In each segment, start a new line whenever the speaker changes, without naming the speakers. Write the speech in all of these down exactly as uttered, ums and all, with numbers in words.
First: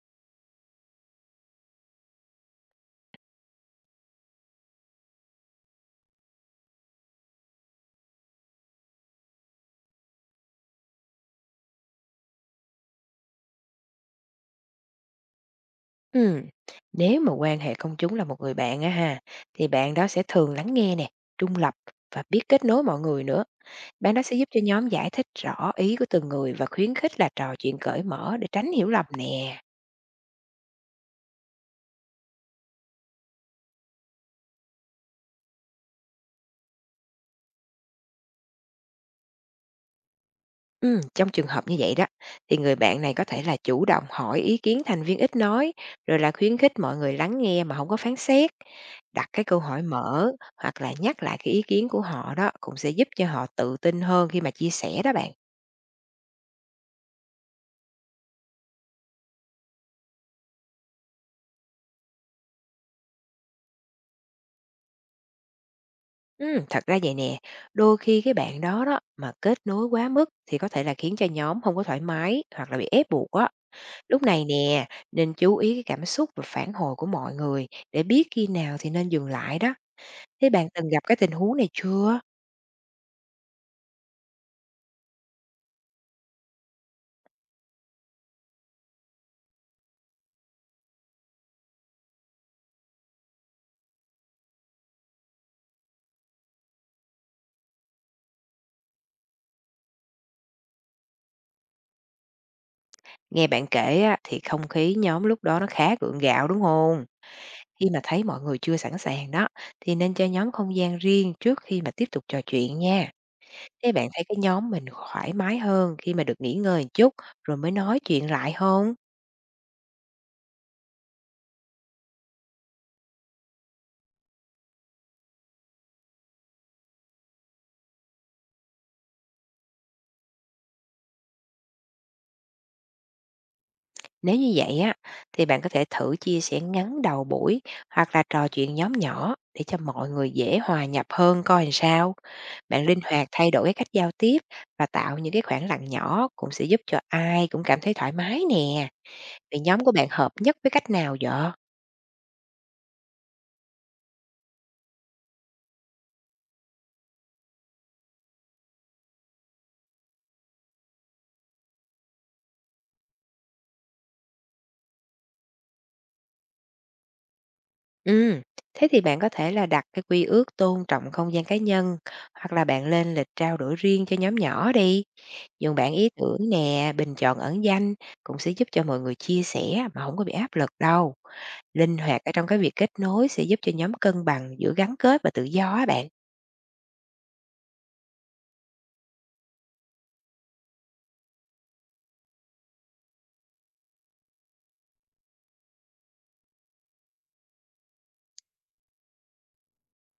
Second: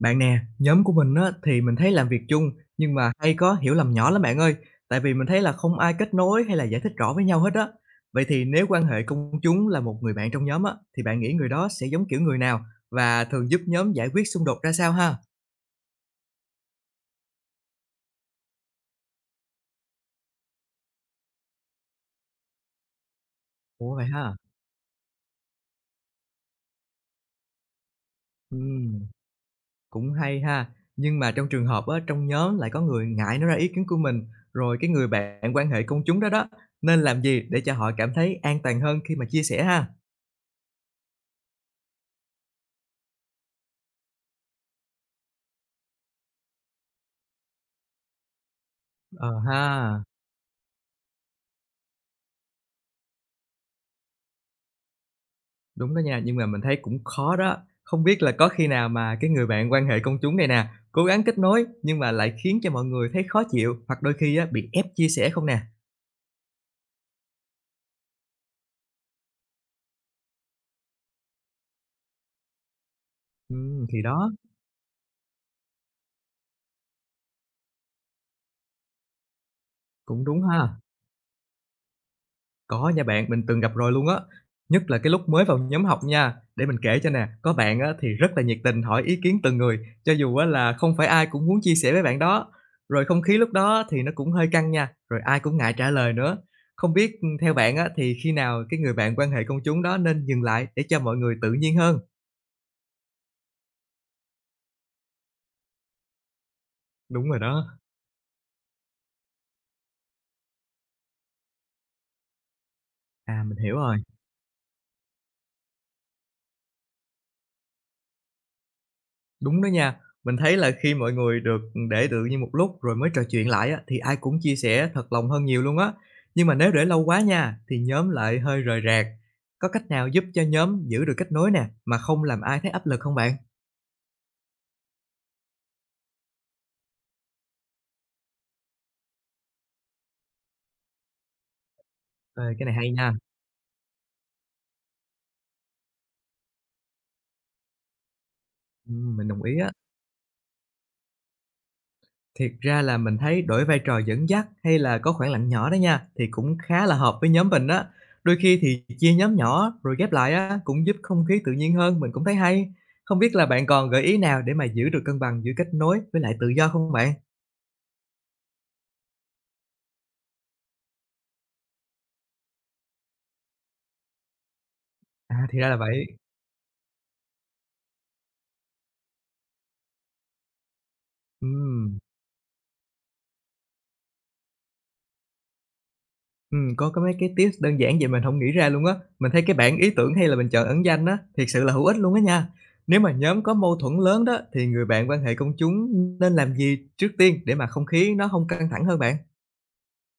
Bạn nè, nhóm của mình á, thì mình thấy làm việc chung nhưng mà hay có hiểu lầm nhỏ lắm bạn ơi. Tại vì mình thấy là không ai kết nối hay là giải thích rõ với nhau hết á. Vậy thì nếu quan hệ công chúng là một người bạn trong nhóm á, thì bạn nghĩ người đó sẽ giống kiểu người nào và thường giúp nhóm giải quyết xung đột ra sao ha?
Ừ, nếu mà quan hệ công chúng là một người bạn á ha, thì bạn đó sẽ thường lắng nghe nè, trung lập và biết kết nối mọi người nữa.
Ủa vậy
Bạn đó
ha?
sẽ giúp cho nhóm giải thích rõ ý của từng người và khuyến khích là trò chuyện cởi mở để tránh hiểu lầm
Ừm,
nè.
cũng hay ha. Nhưng mà trong trường hợp á, trong nhóm lại có người ngại nói ra ý kiến của mình rồi cái người bạn quan hệ công chúng đó đó nên làm gì để cho họ cảm thấy an toàn hơn khi mà chia sẻ ha?
Ừ, trong trường hợp như vậy đó, thì người bạn này có thể là chủ động hỏi ý kiến thành viên ít nói, rồi là khuyến khích mọi người lắng nghe mà không có phán xét. Đặt
Ờ
cái câu
ha.
hỏi mở hoặc là nhắc lại cái ý kiến của họ đó cũng sẽ giúp cho họ tự tin hơn khi mà chia sẻ đó bạn.
Đúng đó nha, nhưng mà mình thấy cũng khó đó. Không biết là có khi nào mà cái người bạn quan hệ công chúng này nè, cố gắng kết nối nhưng mà lại khiến cho mọi người thấy khó chịu, hoặc đôi khi á, bị ép chia sẻ không nè?
Ừm, thật ra vậy nè, đôi khi cái bạn đó đó mà kết nối quá mức thì có thể là khiến cho nhóm không có thoải mái hoặc là bị ép buộc á.
Ừm, thì
Lúc
đó,
này nè, nên chú ý cái cảm xúc và phản hồi của mọi người để biết khi nào thì nên dừng lại đó.
cũng đúng
Thế bạn
ha.
từng gặp cái tình huống này chưa?
Có nha bạn, mình từng gặp rồi luôn á, nhất là cái lúc mới vào nhóm học nha. Để mình kể cho nè, có bạn á thì rất là nhiệt tình hỏi ý kiến từng người, cho dù á là không phải ai cũng muốn chia sẻ với bạn đó. Rồi không khí lúc đó thì nó cũng hơi căng nha, rồi ai cũng ngại trả lời nữa. Không biết, ừm, theo bạn á thì khi nào cái người bạn quan hệ công chúng đó nên dừng lại để cho mọi người tự nhiên hơn?
Nghe bạn kể á, thì không khí nhóm lúc đó nó khá gượng gạo, đúng không?
Đúng rồi đó.
Khi mà thấy mọi người chưa sẵn sàng đó, thì nên cho nhóm không gian riêng trước khi mà tiếp tục trò chuyện nha.
À, mình hiểu
Thế
rồi.
bạn thấy cái nhóm mình thoải mái hơn khi mà được nghỉ ngơi một chút rồi mới nói chuyện lại hông?
Đúng đó nha. Mình thấy là khi mọi người được ừ, để tự nhiên một lúc rồi mới trò chuyện lại á, thì ai cũng chia sẻ thật lòng hơn nhiều luôn á. Nhưng mà nếu để lâu quá nha, thì nhóm lại hơi rời rạc. Có cách nào giúp cho nhóm giữ được kết nối nè, mà không làm ai thấy áp lực không bạn?
Nếu như vậy á, thì bạn có thể thử chia sẻ ngắn đầu buổi hoặc là trò chuyện nhóm nhỏ để cho mọi người dễ hòa nhập hơn coi làm sao.
Ê, cái này
Bạn
hay
linh
nha.
hoạt thay đổi cái cách giao tiếp và tạo những cái khoảng lặng nhỏ cũng sẽ giúp cho ai cũng cảm thấy thoải mái nè.
Ừm, mình đồng ý
Vậy
á.
nhóm của bạn hợp nhất với cách nào vậy?
Thiệt ra là mình thấy đổi vai trò dẫn dắt hay là có khoảng lặng nhỏ đó nha, thì cũng khá là hợp với nhóm mình á. Đôi khi thì chia nhóm nhỏ rồi ghép lại á, cũng giúp không khí tự nhiên hơn, mình cũng thấy hay. Không biết là bạn còn gợi ý nào để mà giữ được cân bằng giữa kết nối với lại tự do không bạn?
Ừ, thế thì bạn có thể là đặt cái quy ước tôn trọng không gian cá nhân, hoặc là bạn lên lịch trao đổi riêng cho nhóm nhỏ đi.
À, thì ra
Dùng
là
bạn
vậy.
ý tưởng nè, bình chọn ẩn danh cũng sẽ giúp cho mọi người chia sẻ mà không có bị áp lực đâu. Linh
Ừm,
hoạt ở trong cái việc kết nối sẽ giúp cho nhóm cân bằng giữa gắn kết và tự do á bạn.
ừm, có có mấy cái tips đơn giản vậy mình không nghĩ ra luôn á. Mình thấy cái bảng ý tưởng hay là mình chọn ẩn danh á, thiệt sự là hữu ích luôn á nha. Nếu mà nhóm có mâu thuẫn lớn đó, thì người bạn quan hệ công chúng nên làm gì trước tiên để mà không khí nó không căng thẳng hơn bạn?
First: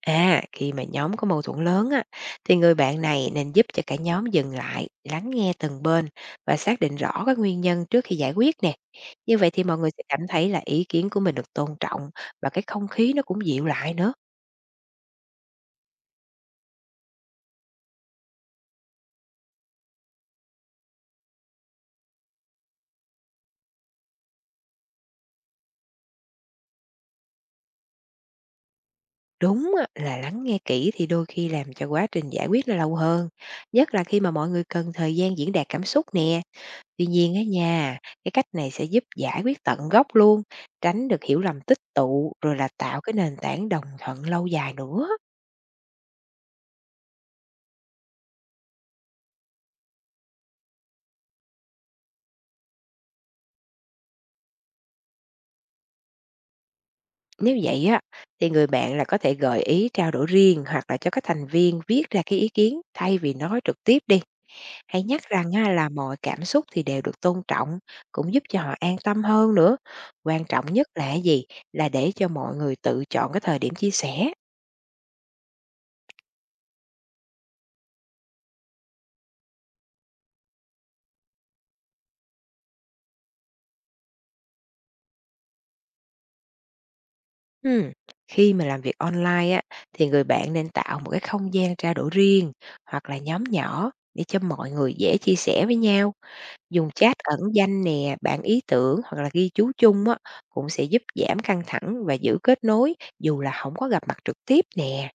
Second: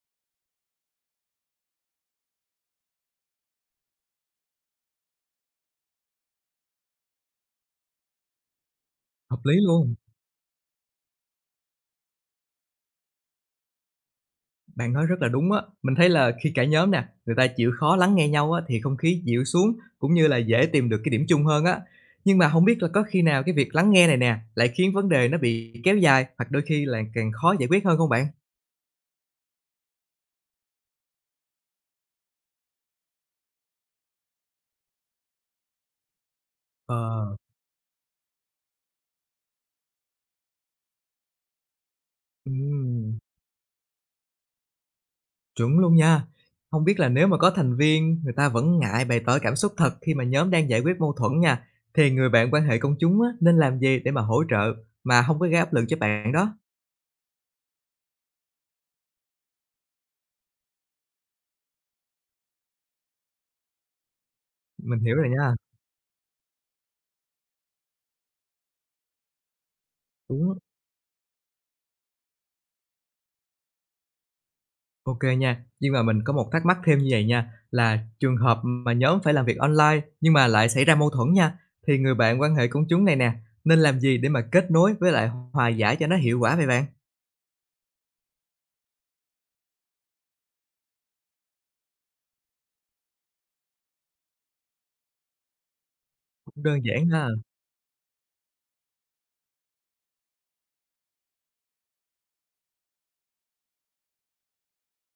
À, khi mà nhóm có mâu thuẫn lớn á, thì người bạn này nên giúp cho cả nhóm dừng lại, lắng nghe từng bên và xác định rõ các nguyên nhân trước khi giải quyết nè. Như
Hợp
vậy
lý
thì mọi người
luôn,
sẽ cảm thấy là ý kiến của mình được tôn trọng và cái không khí nó cũng dịu lại nữa.
bạn nói rất là đúng á. Mình thấy là khi cả nhóm nè, người ta chịu khó lắng nghe nhau á thì không khí dịu xuống cũng như là dễ tìm được cái điểm chung hơn á. Nhưng mà không biết là có khi nào cái việc lắng nghe này nè lại khiến vấn đề nó bị kéo dài hoặc đôi khi là càng khó giải quyết hơn không bạn?
Đúng á, là lắng nghe kỹ thì đôi khi làm cho quá trình giải quyết nó lâu hơn, nhất là khi mà mọi người cần thời gian diễn đạt cảm xúc nè. Tuy
Ờ,
nhiên á nha, cái cách này sẽ giúp giải quyết tận gốc luôn, tránh được hiểu lầm tích tụ rồi là tạo cái
ừm,
nền tảng đồng thuận lâu dài nữa.
chuẩn luôn nha. Không biết là nếu mà có thành viên người ta vẫn ngại bày tỏ cảm xúc thật khi mà nhóm đang giải quyết mâu thuẫn nha, thì người bạn quan hệ công chúng á nên làm gì để mà hỗ trợ mà không có gây áp lực cho bạn đó?
Nếu vậy á, thì người bạn là có thể gợi ý trao đổi riêng hoặc là cho các thành viên viết ra cái ý kiến thay vì nói trực tiếp đi.
Mình
Hãy
hiểu rồi
nhắc rằng
nha,
á, là mọi cảm xúc thì đều được tôn trọng, cũng giúp cho họ an tâm hơn nữa. Quan
đúng.
trọng nhất là cái gì? Là để cho mọi người tự chọn cái thời điểm chia sẻ.
ô kê nha, nhưng mà mình có một thắc mắc thêm như vậy nha, là trường hợp mà nhóm phải làm việc on lai nhưng mà lại xảy ra mâu thuẫn nha, thì người bạn quan hệ công chúng này nè, nên làm gì để mà kết nối với lại hòa giải cho nó hiệu quả vậy bạn?
Ừm, Khi mà làm việc on lai á, thì người bạn nên tạo một cái không gian trao đổi riêng hoặc là nhóm nhỏ để cho mọi người dễ chia sẻ với nhau.
Cũng đơn
Dùng
giản
chat
ha.
ẩn danh nè, bảng ý tưởng hoặc là ghi chú chung á, cũng sẽ giúp giảm căng thẳng và giữ kết nối dù là không có gặp mặt trực tiếp nè.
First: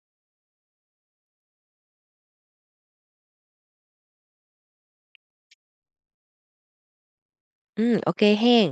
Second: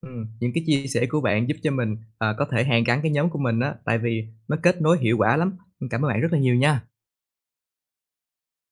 Ừm, những cái chia sẻ của bạn giúp cho mình, ờ, có thể hàn gắn cái nhóm của mình á, tại vì nó kết nối hiệu quả lắm. Cảm ơn bạn rất là nhiều nha.
Ừ, ô kê hen.